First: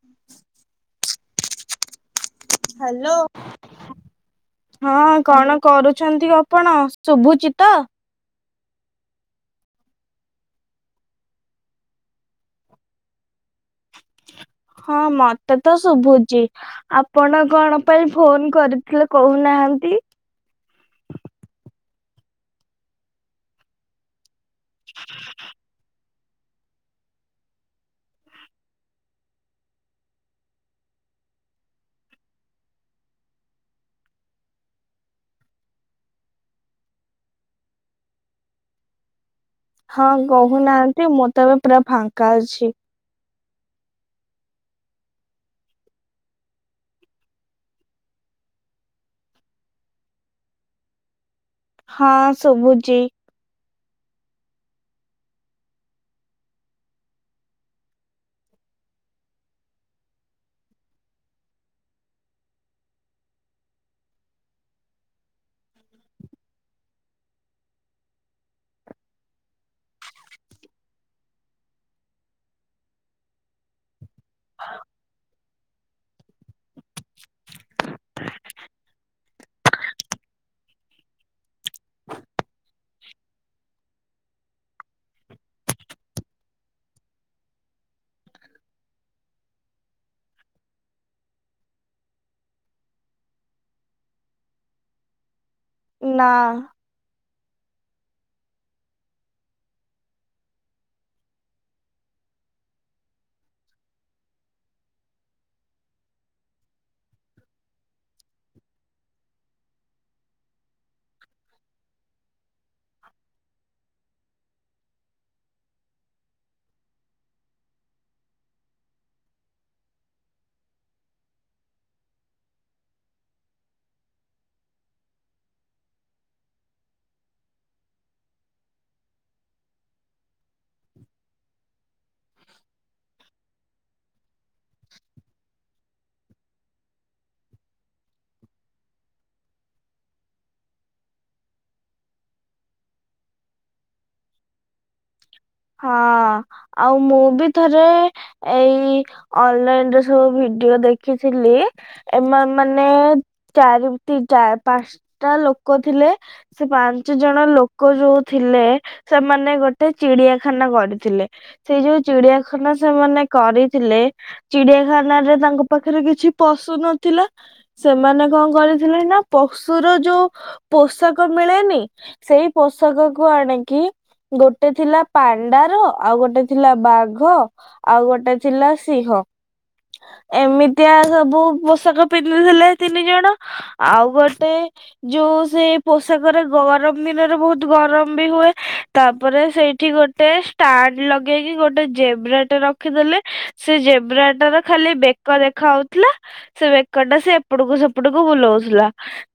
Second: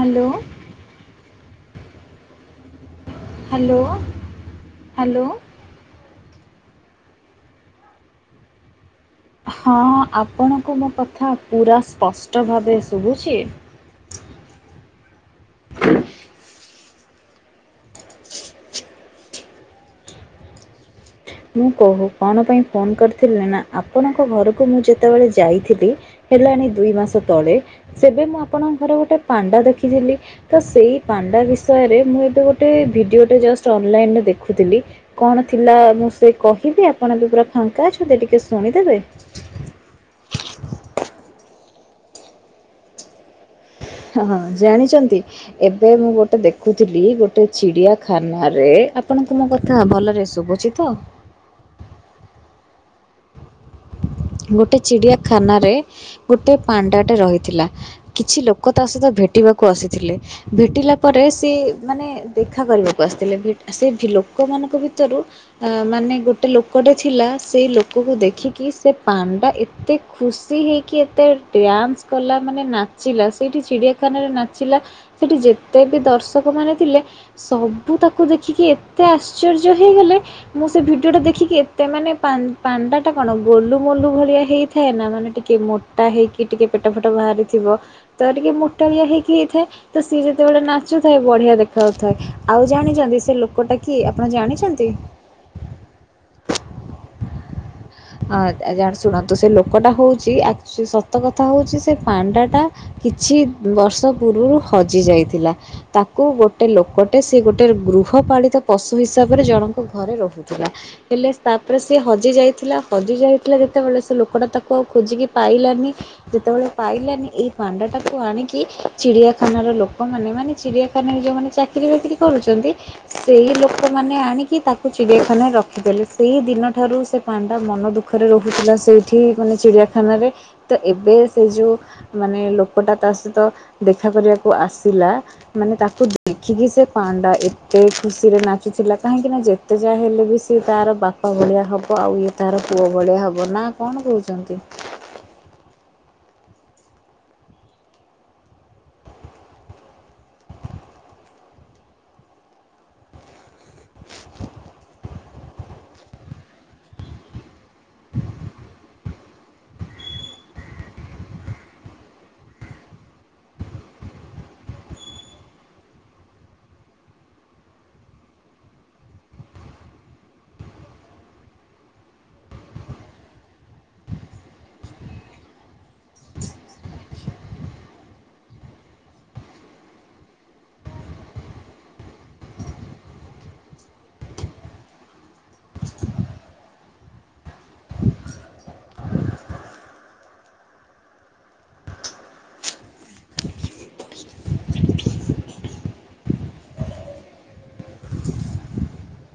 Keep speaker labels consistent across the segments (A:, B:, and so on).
A: Hello,
B: hello.
A: Hello
B: ହଁ,
A: hello
B: କଣ କରୁଛନ୍ତି ଆପ ଆପଣ ଶୁଭୁଚିତ ତ?
A: ହଁ, ଆପଣଙ୍କୁ ମୋ କଥା ପୁରା ସ୍ପଷ୍ଟ ଭାବେ ଶୁଭୁଛି?
B: ହଁ ମତେ ତ ଶୁଭୁଛି ।ଆପଣ କଣ, ପାଇଁ ଫୋନ କରିଥିଲେ କହୁନା ନାହାନ୍ତି?
A: ମୁଁ କହୁ, କଣ ପାଇଁ ଫୋନ କରିଥିଲି ନା, ଆପଣଙ୍କ ଘରକୁ ମୁଁ ଯେତେବେଳେ ଯାଇଥିଲି ହେଲାଣି ଦୁଇ ମାସ ତଳେ, ସେବେ ମୁଁ ଆପଣଙ୍କ ଘରେ ଗୋଟେ ପାଣ୍ଡା ଦେଖିଥିଲି ।ତ ସେଇ ପା ପାଣ୍ଡା ବିଷୟରେ ମୁଁ ଏବେ ଗୋଟେ ଭିଡିଓଟେ ଜଷ୍ଟ ଅନଲାଇନରେ ଦେଖୁଥିଲି ।କଣ ଥିଲା ମୁ ସେ କହିବେ? ଆପଣ ବି ପୁରା ଫାଙ୍କା ଅଛନ୍ତି ଟିକେ ଶୁଣିଦେବେ?
B: ହଁ କହୁନାହାନ୍ତି ।ମୁଁ ତ ଏବେ ପୁରା ଫାଙ୍କା ଅଛି।
A: ହଁ, ଜାଣିଛନ୍ତି ଏବେ ମୁଁ ଗୋଟେ ଦେଖୁଥିଲି। ଗୋଟେ ଚିଡିଆଖାନାରେ ଆପଣଙ୍କୁ ମୋ କଥା ଭଲରେ ଶୁଭୁଛି ତ?
B: ହଁ, ଶୁଭୁଚି।
A: ଗୋଟେ ଚିଡ଼ିଆଖାନାରେ, ଗୋଟେ ପାଣ୍ଡାଟେ ରହିଥିଲା। କିଛି ଲୋକ ତା ସହିତ ଭେଟି ବାକୁ, ଆସିଥିଲେ ।ଭେଟିଲା ପରେ ସେ ମାନେ ଦେଖା କରିବାକୁ ଆସିଥିଲେ। ଭେ-ସେ ଲୋକ ଲୋକ ମାନଙ୍କ ଭିତରୁ, ମାନେ ଗୋଟେ ଲୋକଟେ ଥିଲା। ସେଇ ଲୋକକୁ ଦେଖିକି ସେ ପାଣ୍ଡା, ଏତେ ଖୁସି ହେଇକି, ଏତେ ଡ୍ୟାନ୍ସ କଲା, ମାନେ ନାଚିଲା ସେଇଠି ଛିଡା ଏ କନରେ ନାଚିଲା ସେଠି ଯେତେ ବି ଦର୍ଶକ ମାନେ ଥିଲେ ସବୁ ତାକୁ ଦେଖିକି ଏ ଏତେ ଆଶ୍ଚର୍ଯ୍ୟ ହେଇଗଲେ ।ମୁଁ ସେ ଭିଡିଓ ଟା ଦେଖିକି ଏତେ ମାନେ ପା- ପାଣ୍ଡା ଟା କଣ? ଗୋଲୁ, ମୋଲୁ ଭଳିଆ ହେଇଥାଏ ନା । ମାନେ ଟିକେ ମୋଟା ହେଇକି, ଟିକେ ପେଟ, ଫେଟ ବାହାରିଥିବ ତ ଟିକେ, ମୋଟାଳିଆ ହେଇକି ହେଇଥାଏ ।ତ ସିଏ ଯେତେବେଳେ ନାଚୁଥାଏ ବଢିଆ ଦେଖା ଯାଉଥାଏ ।ଆଉ ଜାଣି ଛନ୍ତି ସେ ଲୋ ଲୋକଟା କିଏ, ଆପଣ ଜାଣିଛନ୍ତି?
B: ନା।
A: ଆ' ଜାଣିଛୁନା ତୁ ସେ ଲୋକଟା ହଉଛି, ଆକ-ସତ କଥା ହଉଛି ସେ ପାଣ୍ଡା ଟା କିଛି, ବର୍ଷ ପୂର୍ବରୁ ହଜି ଯାଇଥିଲା ।ତାକୁ ଗୋଟେ ଲୋକଟେ ସେ ଗୋଟେ ଗ୍ରୁପ ଗୃହପାଳିତ ପଶୁ ହିସାବରେ, ଜଣଙ୍କ ଘରେ ରହୁଥିଲା ।ହେଲେ ତା ପରେ ସେ ହଜି ଯାଇଥିଲା । ଲୋକଟା ତାକୁ ଖୋଜିକି ପାଇଲାନି। ଯେତେବେଳେ ପାଇଲାନି ଏଇ ପାଣ୍ଡା ଟାକୁ ଆଣିକି ଚିଡ଼ିଆ ଖାନାର, ଲୋକମାନେ ମାନେ ଚିଡିଆଖାନାରେ, ଯୋଉମାନେ ଚାକିରୀ ବାକିରି କରୁଛନ୍ତି, ସେଇ ଲୋକମାନେ ଆଣିକି ତାକୁ ଚିଡ଼ିଆଖାନାରେ ରଖିଦେଲେ। ସେଇ ଦିନ ଠାରୁ ସେ ପା ଣ୍ଡା ମନ ଦୁଃଖରେ ରହୁଥିଲା ସେଇଠି ମାନେ ଚିଡ଼ିଆଖାନାରେ ତ ଏବେ ସେ ଯୋଉ ମାନେ ଲୋକଟା ତା ସହିତ ଦେଖା କରିବାକୁ ଆସିଲା ମାନେ ତାକୁ ଦେଖିକି ସେ ପାଣ୍ଡା ଏତ୍ ଏତେ ଖୁସିରେ ନାଚୁଥିଲା କାହିଁକି ନା ଯେତେ ଯାହା ହେଲେ ବି ସିଏ ତାର ବାପା ଭଳିଆ ହବ। ଆଉ ଇଏ ତାର ପୁଅ ଭଳିଆ ହବ ନା କଣ କହୁଚନ୍ତି?
B: ହଁ ଆଉ ମୁଁ ବି ଥରେ ଏଇ ଅନଲାଇନ୍ ରେ ସବୁ ଭି ଡିଓ ଦେଖିଥିଲି। ଏମାନ୍ ମାନେ ଚାରି ଟି ପାଞ୍ଚଟା ଲୋ ଲୋକ ଥିଲେ। ସେ ପାଞ୍ଚ ଜଣ ଲୋକ ଯୋଉ ଥିଲେ ସେମାନେ ଗୋଟେ ଚିଡିଆ ଖାନା ଗଡିଥିଲେ। ସେଇ ଯୋଉ ଚିଡିଆଖାନା ସେମାନେ କରିଥିଲେ ଚିଡିଆଖାନାରେ ତାଙ୍କ ପାଖରେ କିଛି ପଶୁ ନଥିଲା। ସେମାନେ କଣ କରିଥିଲେ ନା ପଶୁର ଯୋଉ ପୋଷାକ ମିଳେନି ସେଇ ପୋଷାକ କୁ ଆଣିକି ଗୋଟେ ଥିଲା ପାଣ୍ଡାର, ଆଉ ଗୋଟେ ଥିଲା ବାଘ, ଆଉ ଗୋଟେ ଥିଲା ସିଂହ। ଏମିତିଆ ସବୁ ପୋଷାକ ପିନ୍ଧୁଥିଲେ ତିନି ଜଣ ଆଉ ଗୋଟେ ଯୋଉ ସେଇ ପୋଷାକରେ ଗରମ ଦିନରେ ବହୁତ ଗରମ ବି ହୁଏ। ତାପରେ ସେଇ ଠି ଗୋଟେ ଷ୍ଟାଣ୍ଡ ଲଗେଇକି ଗୋଟେ ଜେବ୍ରା ଟା ରଖିଦେଲେ ସେ ଜେବ୍ରାଟ ର ଖାଲି ଲି ବେକ ଦେଖା ହଉଥିଲା। ସେ ବେକ ଟା ସେ ଏପଟକୁ ସେପଟକୁ ବୁଲଉଥିଲା।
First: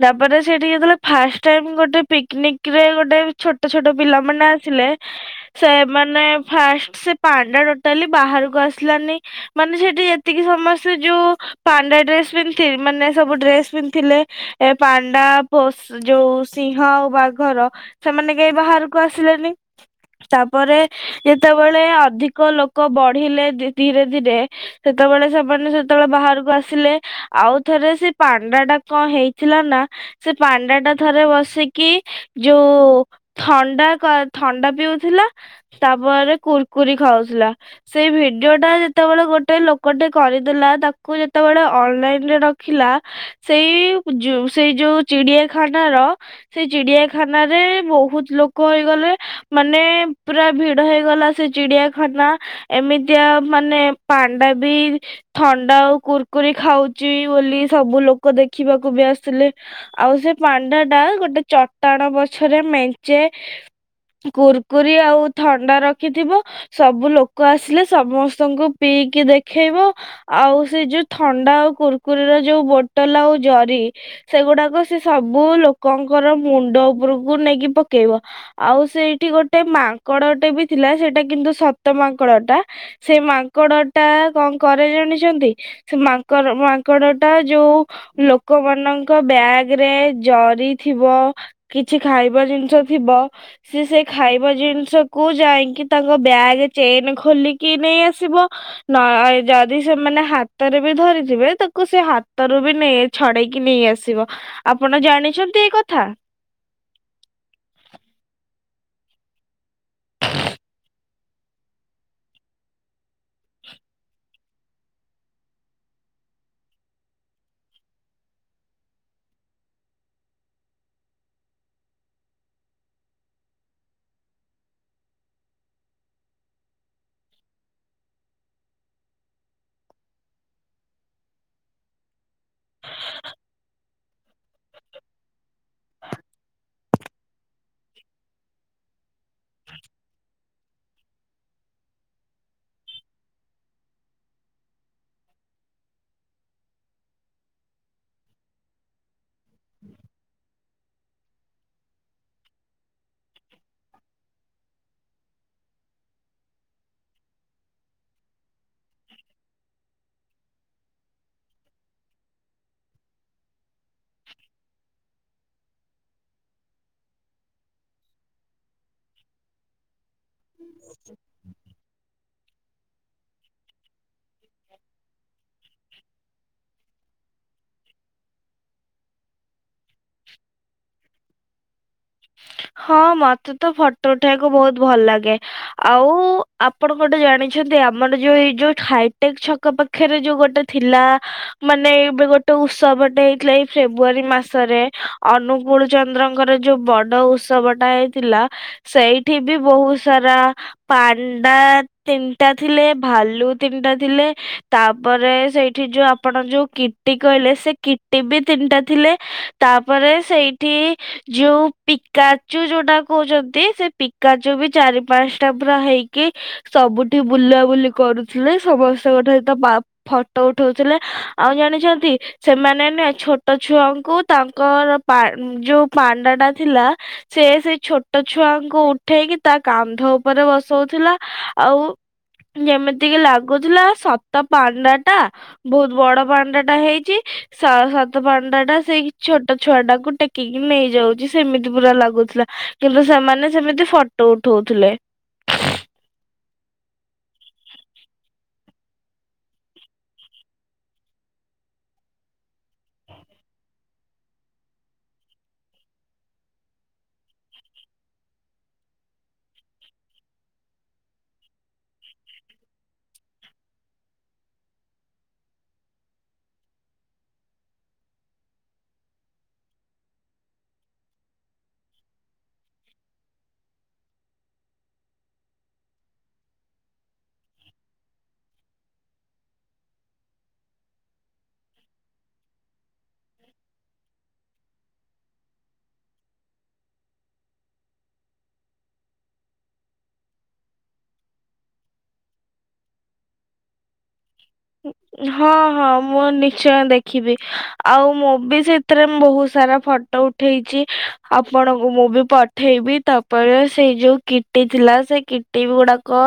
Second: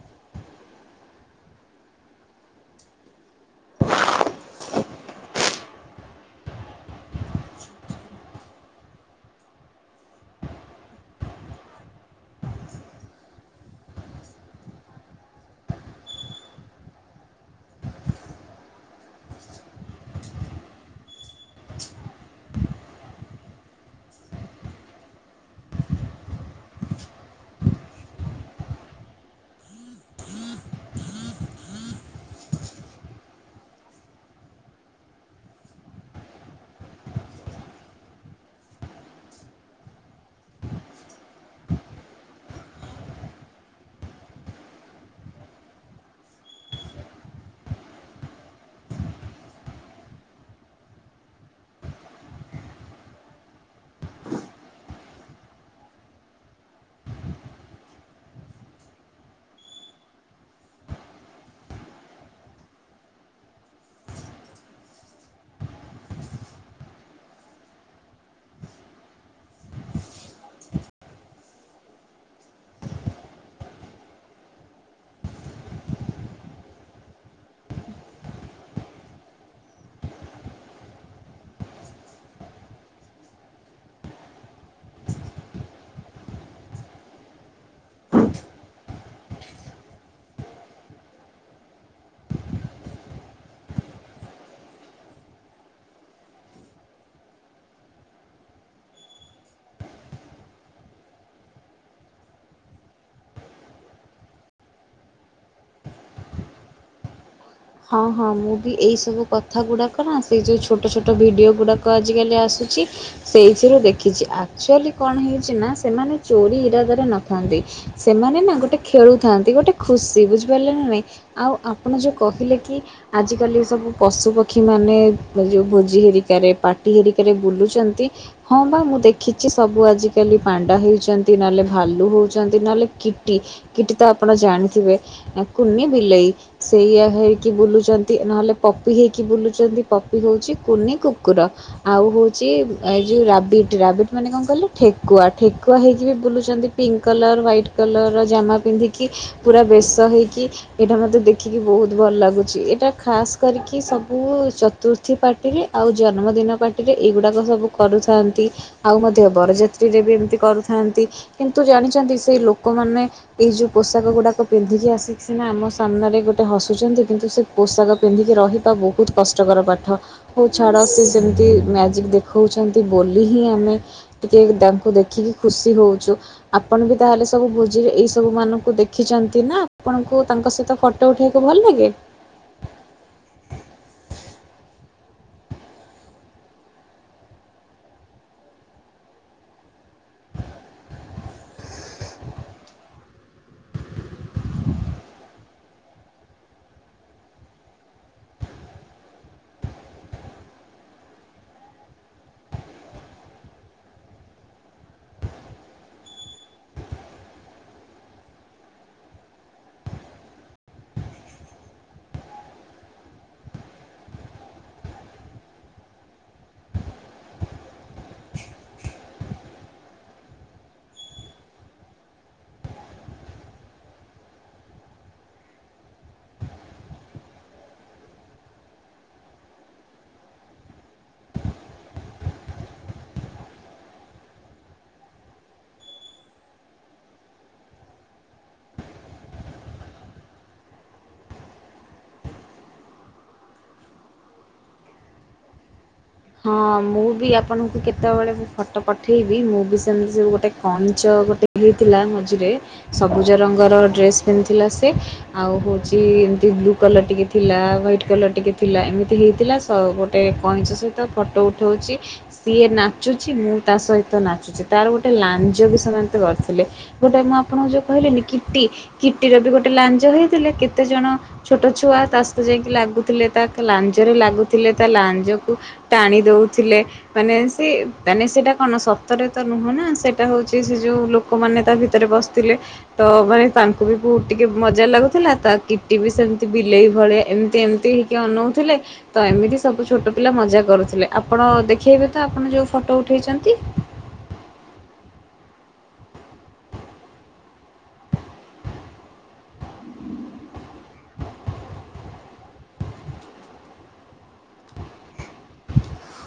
B: ତାପରେ ସେଠି ଯେତେବେଳେ ଫାଷ୍ଟ ଟାଇମ ଗୋଟେ ପିକନିକରେ ଗୋଟେ ଛୋଟ ଛୋଟ ପିଲା ମାନେ ଆସିଲେ
A: ହଁ [inaudible]
B: ସେମାନେ ଫାଷ୍ଟ ସେ ପାଣ୍ଡା ଟୋଟାଲି ବାହାରକୁ ଆସିଲାନି ମାନେ ସେଠି ଏତିକି ସ ସମସ୍ତେ ଯୋଉ ପାଣ୍ଡା ଡ୍ରେସ ପିନ୍ଧଥି ମାନେ ସବୁ ଡ୍ରେସ ପିନ୍ଧିଥିଲେ ଏ ପାଣ୍ଡା ପଶ୍ ଯୋଉ ସିଂହ ଆଉ ବାଘର ସେମାନେ କେହି ବାହାରକୁ ଆସିଲେନି। ତାପରେ ଯେତବେଳେ ଅଧିକ ଲୋକ ବଢିଲେ ଯେ ଧୀରେ ଧୀରେ ସେତ୍ ସେତବେଳେ ସେମାନେ ସେତବେଳେ ବାହାରକୁ ଆସିଲେ ଆଉ ଥରେ ସେ ପାଣ୍ଡା ଟା କଣ ହେଇଥିଲା ନା? ସେ ପାଣ୍ଡା ଟା ଥରେ ବସିକି ଯୋଉ ଥଣ୍ଡା କା ଥଣ୍ଡା ପିଉଥିଲା ତାପରେ କୁୁରକୁରି ଖାଉଥିଲା ସେଇ ଭିଡିଓ ଟା ଯେତବେଳେ ଗୋଟେ ଲୋକ କଟେ କରିଦେଲା ତାକୁ ଯେତବେଳେ ଅନଲାଇନରେ ରଖିଲା ସେଇ ପୁଜୁ ସେଇ ଯୋଉ ଚିଡିଆଖାନାର ସେଇ ଚିଡିଆଖାନାରେ ବହୁତ ଲୋକ ହେଇଗଲେ। ମାନେ ପୁରା ଭିଡ ହେଇଗଲା ସେ ଚିଡିଆଖାନା । ଏମିତିଆ ମାନେ ପାଣ୍ଡା ବି ଥଣ୍ଡା ଆଉ କୁୁରକୁରି ଖାଉଚି ବୋଲି ସବୁ ଲୋକ ଦେଖିବାକୁ ବି ଆସିଥିଲେ। ଆଉ ସେ ପାଣ୍ଡାଟା ଗୋଟେ ଚଟାଣ ବଛରେ ମେଞ୍ଚେ କୁୁରକୁରି ଆଉ ଥଣ୍ଡା ରଖିଥିବ ସବୁ ଲୋକ ଆସିଲେ ସମସ୍ତଙ୍କୁ ପିଇ କି ଦେଖେଇବ ଆଉ ସେ ଯୋଉ ଥଣ୍ଡା ଆଉ କୁୁରକୁୁରିର ଯୋଉ ବୋଟଲ ଆଉ ଜରି ସେଗୁଡାକ ସେ ସବୁ ଲୋକଙ୍କର ମୁଣ୍ଡ ଉପରକୁ ନେଇକି ପକେଇବ ଆଉ ସ ସେଇଠି ଗୋଟେ ମାଙ୍କଡଟେ ବି ଥିଲା ସେଇଟା କିନ୍ତୁ ସତ ମାଙ୍କଡ଼ ଟା ସେ ମାଙ୍କଡ ଟା କଣ କରେ ଜାଣିଛନ୍ତି ସେ ମାଙ୍କର ମାଙ୍କଡ ଟା ଯୋଉ ଲୋକମାନ ଙ୍କ ବ୍ୟାଗ ରେ ଜରି ଥିବ କିଛି ଖାଇବା ଜିନିଷ ଥିବ ସିଏ ସେ ଖାଇବା ଜିନିଷକୁୁ ଯାଇକି ତାଙ୍କ ବ୍ୟାଗ ଚେନ ଖୋଲିକି ନେଇ ଆସିବ। ନାଇ ଯଦି ସେମାନେ ହାତରେ ବି ଧରିଥିବେ ତାକୁ ସେ ହାତରୁ ବି ନେଇଯାଏ ଛଡେଇକି ନେଇ ଆସିବ, ଆପଣ ଜାଣିଛନ୍ତି ଏଇ କଥା?
A: ହଁ ହଁ ମୁଁ ବି ଏଇ ସବୁ କଥା ଗୁଡାକ ନା ସେଇ ଯୋଉ ଛୋଟ ଛୋ ଟ ଭିଡିଓ ଗୁଡାକ ଆଜିକାଲି ଆସୁଚି ସେଇଥିରୁ ଦେଖିଚି ଆକ୍ଚୁଆଲୀ କଣ ହେଇଚି ନା ସେମା ମାନେ ଚୋରି ଇରାଦାରେ ନଥାନ୍ତି, ସେମାନେ ନା ଗୋଟେ ଖେଳୁଥାନ୍ତି, ଗୋଟେ ଖୁସି ବୁଝିପାରିଲେ ନା ନାଇଁ। ଆଉ ଆପଣ ଯୋଉ କହିଲେ କି ଆଜିକାଲି ସବୁ ପଶୁପକ୍ଷୀ ମାନେ ଯୋଉ ଭୋଜି ହେରିକାରେ ପାର୍ଟି ହେରିକା ରେ ବୁଲୁଚନ୍ତି ହଁ ବା ମୁଁ ଦେଖିଚି ସବୁ ଆଜିକାଲି ପାଣ୍ଡା ହଉଚନ୍ତି ନହଲେ ଭାଲୁ ହ ଉଚନ୍ତି ନହେଲେ କିଟି, କିଟି ତ ଆପଣ ଜାଣିଥିବେ କୁନି ବିଲେଇ ସେଇଆ ହେଇକି ବୁଲୁଚନ୍ତି ନହେଲେ ପପି ହେଇକି ବୁଲୁଚନ୍ତି। ପପି ହଉଚି କୁନି କୁକୁର ଆଉ ହୋଉଚି ଏ ଯୋଉ ରାବିଟ, ରାବିଟ ମାନେ କଣ କହିଲ ଠେକୁଆ, ଠେକୁଆ ହେଇକି ବି ବୁଲୁଚନ୍ତି pink colour, white colour ର ଜାମା ପିନ୍ଧିକି, ପୁରା ବେଶ ହେଇକି, ଏଇଟା ମତେ ଦେଖିକି ବହୁତ ଭଲ ଲାଗୁଚି । ଏଇଟା ଖାସ୍ କରିକି ସବୁ ଚତୁର୍ଥୀ ପାର୍ଟିରେ ଆଉ ଜନ୍ମଦିନ ପାର୍ଟିରେ ଏଇଗୁଡାକ ସବୁ କରୁଥାନ୍ତି। ଆଉ ମଧ୍ୟ ବରଯାତ୍ରୀରେ ବି ଏମିତି କରୁଥାନ୍ତି କିନ୍ତୁ ଜଣେ ଅଛନ୍ତି ସେଇ ଲୋକମାନେ ଏଇ ଯୋଉ ପୋଷାକ ଗୁଡାକ ପିନ୍ଧିକି ଆସିକି ସିନା ଆମ ସାମ୍ନାରେ ଗୋଟେ ହସ ପିଛନ୍ତି କିନ୍ତୁ ସେ ପୋଷାକ ପିନ୍ଧିକି ରହିବା ବହୁତ କଷ୍ଟକର ପାଠ। ହଉ ଛାଡ ସେ ଯେମିତି ମ୍ୟାଜିକ ଦେଖ ହଉଛନ୍ତି ବୋଲି ହିଁ ଆମେ ଟିକେ ତାଙ୍କୁ ଦେଖିକି ଖୁସି ହଉଛୁ ଆପଣ ବି ତାହେଲେ ସବୁ ଭୋଜିରେ ଏଇ ସବୁ ମାନଙ୍କୁ ଦେଖିଛନ୍ତି ନା, ଆପଣଙ୍କୁ ତାଙ୍କ ସହିତ ଫଟୋ ଉଠେଇବାକୁ ଭଲ ଲାଗେ?
B: ହଁ ମତେ ତ ଫଟୋ ଉଠେଇବାକୁ ବହୁତ ଭଲ ଲାଗେ, ଆଉ ଆପଣ ଗୋଟେ ଜାଣିଛନ୍ତି ସେ ଆମର ଯୋଉ ଏଇ ଯୋଉ ହାଇଟେକ୍ ଛକ ପାଖରେ ଯୋଉ ଗୋଟେ ଥିଲା ମାନେ ଏବେ ଗୋଟେ ଉତ୍ସ ଉତ୍ସବ ଟେ ହେଇଥିଲା ଏଇ ଫେବୃଆରୀ ମାସରେ ଅନୁକୁଳ ଚନ୍ଦ୍ରଙ୍କର ଯୋଉ ବ ଡ ଉତ୍ସବ ଟା ହେଇଥିଲା ସେଇଠି ବି ବହୁତ ସାରା ପାଣ୍ଡା ତିନିଟା ଥିଲେ ଭାଲୁ ତିନିଟା ଥିଲେ ତାପରେ ସେଇଠି ଯୋଉ ଆପଣ ଯୋଉ କି ଟି କହିଲେ ସେ କିଟି ବି ତିନିଟା ଥିଲେ ତାପରେ ସେଇଠି ଯୋଉ ପିକାଚୁ ଯୋଉଟା କହୁଛନ୍ତି ସେ ପିକାଚୁ ବି ଚାରି ପାଞ୍ଚଟା ପୁରା ହେଇକି ସ ସବୁଠି ବୁଲାବୁଲି କରୁଥିଲେ ସମସ୍ତଙ୍କ ସହିତ ବା ଫଟୋ ଉଠାଉଥିଲେ ଆଉ ଜାଣି ଛନ୍ତି ସେମାନେ ନା ଛୋଟ ଛୁଆଙ୍କୁ ତାଙ୍କର ପା ଉଁ ଯୋଉ ପାଣ୍ଡା ଟା ଥିଲା ସେ ସେଇ ଛୋଟ ଛୁଆଙ୍କୁ ଉଠେଇକି ତା କାନ୍ଧ ଉପରେ ବସଉଥିଲା। ଆଉ ଯେମିତିକି ଲାଗୁଥିଲା ସତ ପାଣ୍ଡା ଟା ବହୁତ ବଡ ପାଣ୍ଡା ଟା ହେଇଛି। ସ ସତ ପାଣ୍ଡା ଟା ସେଇ ଛୋଟ ଛୁଆ ଟାକୁ ଟେକିକି ନେଇଯାଉଛି। ସେମିତି ପୁରା ଲାଗୁଥିଲା କିନ୍ତୁ ସେମାନେ ସେମିତି ଫଟୋ ଉଠଉଥିଲେ।
A: ହଁ ମୁଁ ବି ଆପଣଙ୍କୁ କେତେବେଳେ ବି ଫଟୋ ପଠେଇବି ମୁଁ ବି ସେମିତି ସବୁ ଗୋଟେ କଇଁଛ ଆଉ ଗୋଟେ ହେଇଥିଲା ମଝିରେ ସବୁଜ ରଙ୍ଗର ଡ୍ରେସ୍ ପିନ୍ଧିଥିଲା ସେ ଆଉ ହଉଛି ଏମତି ବ୍ଲୁ କଲର ଟିକେ ଥିଲା ହ୍ଵାଇଟ୍ କଲର ଟିକେ ଥିଲା ଏମିତି ହେଇଥିଲା ସ ଗୋଟେ କଇଁଛ ତ ଫଟୋ ଉଠଉଛି ସିଏ ନାଚୁଛି ମୁଁ ତା ସହିତ ନାଚୁଛି ତାର ଗୋଟେ ଲାଞ୍ଜ ବି ସ ଏମିତି କରୁଥିଲେ ଗୋଟେ ମୁଁ ଆପଣଙ୍କୁ ଯୋଉ କହିଲିନି କିଟି, କିଟିର ବି ଗୋଟେ ଲାଞ୍ଜ ହୋଇଥିଲେ କେତେ ଯେ କଣ ଛୋଟ ଛୁଆ ତା ସହିତ ଯାଇକି ଲାଗୁଥିଲେ ତା ଲାଞ୍ଜ ରେ ଲାଗୁଥିଲେ ତା ଲାଞ୍ଜକୁ ଟାଣି ଦଉଥିଲେ ମାନେ ସେ ମାନେ ସେଟା କଣ ସତରେ ତ ନୁହଁ ନା ସେଟା ହଉଛି ସେ ଯୋଉ ଯୋଉ ଲୋକମାନେ ତା ଭିତରେ ବସିଥିଲେ ତ ମାନେ ତାଙ୍କୁ ବି ବହୁତ ଟିକେ ମଜା ଲାଗୁଥିଲା ତା କି ଏ ବି ସେମିତି ବିଲେଇ ଭଳିଆ ଏମିତି ଏମିତି ହେଇକି ଅନଉଥିଲେ ତ ଏମିତି ସବୁ ଛୋଟ ପିଲା ମଜା କରୁ ଥୁଲେ ଆପଣ ଦେଖେଇବେ ତ ଆପଣ ଯୋଉ ଫଟୋ ଉଠେଇଛନ୍ତି?
B: ହଁ, ହଁ, ମୁଁ ନିଶ୍ଚୟ ଦେଖିବି ଆଉ ମୁଁ ବି ସେଥିରେ ବହୁତ ସାରା ଫଟୋ ଉ ଉଠେଇଛି ଆପଣଙ୍କୁ ମୁଁ ବି ପଠେଇବି ତାପରେ ସେଇ ଯୋଉ କିଟି ଥିଲା ସେ କିଟି ଗୁଡାକ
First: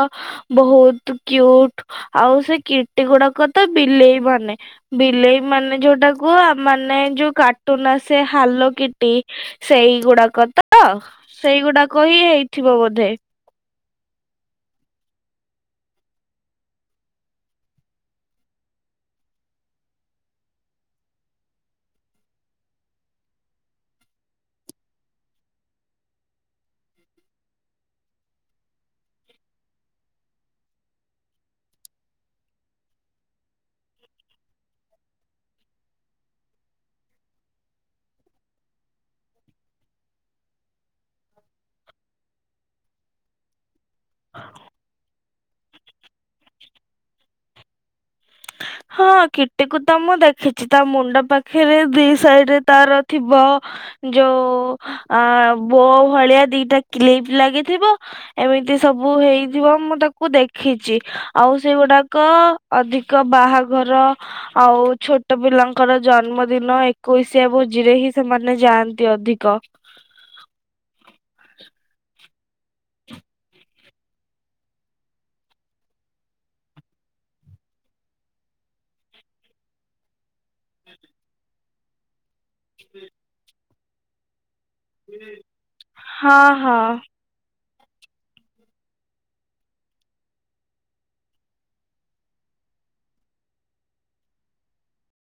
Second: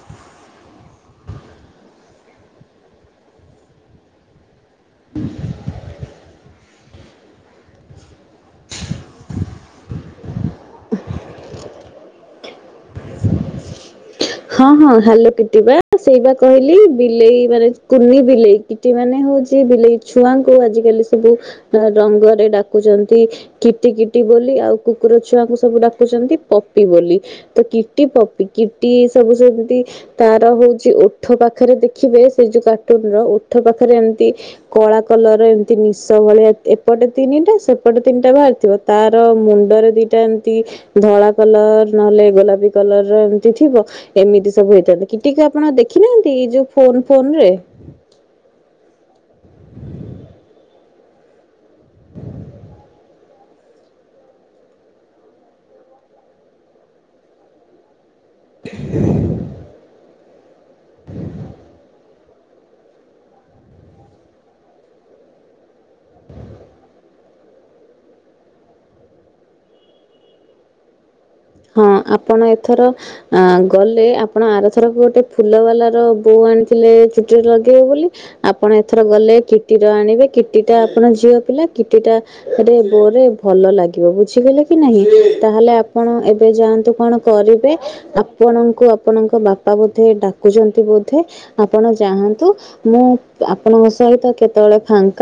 B: ବହୁତ କ୍ୟୁ କ୍ୟୁଟ ଆଉ ସେ କି ଏ ଗୁଡାକ ତ ବିଲେଇ ମାନେ ବିଲେଇ ମାନେ ଯୋଉଟା କୁହ ମାନେ ଯୋଉ କାର୍ଟୁନ ଆସେ ହେଲା କିଟି ସେଇଗୁଡା କ ତ ସେଇଗୁଡାକ ହି ହେଇଥିବ ବୋଧେ।
A: ହଁ, ହଁ, ହାଲୋ କିଟି ବା ସେଇ ବା କହିଲି ବିଲେଇ ମାନେ କୁନି ବିଲେଇ କିଟି ମାନେ ମୁଁ ସେ ବିଲେଇ ଛୁଆଙ୍କୁ ଆଜିକାଲି ସବୁ ରଙ୍ଗରେ ଡାକୁଛନ୍ତି କିଟି କିଟି ବୋଲି ଆଉ କୁକୁର ଛୁଆଙ୍କୁ ସବୁ ଡାକୁଛନ୍ତି ପପି ବୋଲି ତ କିଟି ପପି କି ଟି ସବୁ ସେମିତି ତାର ହଉଛି ଓଠ ପାଖରେ ଦେଖିବେ ସେ ଯୋଉ କାର୍ଟୁନ ର ଓଠ ପାଖ ରେ ଏମିତି କଳା କଲରେ ଏମିତି ନିଶ ଭଳିଆ ଏପଟେ ତିନିଟା ସେପଟେ ତିନିଟା ବାହାରିଥିବ। ତାର ମୁଣ୍ଡରେ ଦିଟା ଏମିତି ଧଳା କଲର ନହେଲେ ଗୋଲାପୀ କଲରର ଥି ଥିବ ଏମିତି ସବୁ ହୋଇଥିଏ କିଟି ଆପଣ ଦେଖିନାହାନ୍ତି ଯୋଉ ଫୋନ ଫୋନରେ?
B: ହଁ କିଟିକୁ ତ ମୁଁ ଦେଖିଛି ତା ମୁଣ୍ଡ ପାଖରେ ଦି ସାଇଡରେ ତାର ଥିବ। ଯୋଉ ଆ ବୋ ଭଳିଆ ଦିଟା କ୍ଲିପ୍ ଲାଗିଥିବ। ଏମିତି ସବୁ ହେଇଥିବ ମୁଁ ତାକୁ ଦେଖିଛି ଆଉ ସେଗୁଡା କ ଅଧିକ ବାହା ଘର ଆଉ ଛୋଟ ପିଲାଙ୍କର ଜନ୍ମ ଦିନ ଏକୋଇଶିଆ ଭୋଜିରେ ହିଁ ସେମାନେ ଯା ଯାଆନ୍ତି ଅଧିକ।
A: [inaudible] ହଁ ଆପଣ ଏଥର ଗଲେ ଆପଣ ଆରଥର କୁ ଗୋଟେ ଫୁଲ ବାଲାର ବୋ ଆଣି ଥିଲେ ଚୁଟି ରେ ଲଗେଇବ ବୋଲି ଆପଣ ଏଥର ଗଲେ କିଟିର ଆଣିବେ କିଟି ଟା ଆପଣ ଝିଅ ପିଲା। କିଟିଟା ଗୋଟେ ବୋ ରେ ଭଲ ଲାଗିବ ବୁଝିଗଲେ କି ନାହିଁ ତାହେଲେ ଆପଣ
B: ହଁ
A: ଏବେ
B: ହଁ।
A: ଯାଆନ୍ତୁ କଣ କ ରିବେ ଆପଣଙ୍କୁ ଆପଣଙ୍କ ବାପା ବୋଧେ ଡାକୁଚନ୍ତି ବୋଧେ ଆପଣ ଯାଆନ୍ତୁ। ମୁଁ ଆପଣଙ୍କ ସହିତ କେତେବେଳେ ଫାଙ୍କା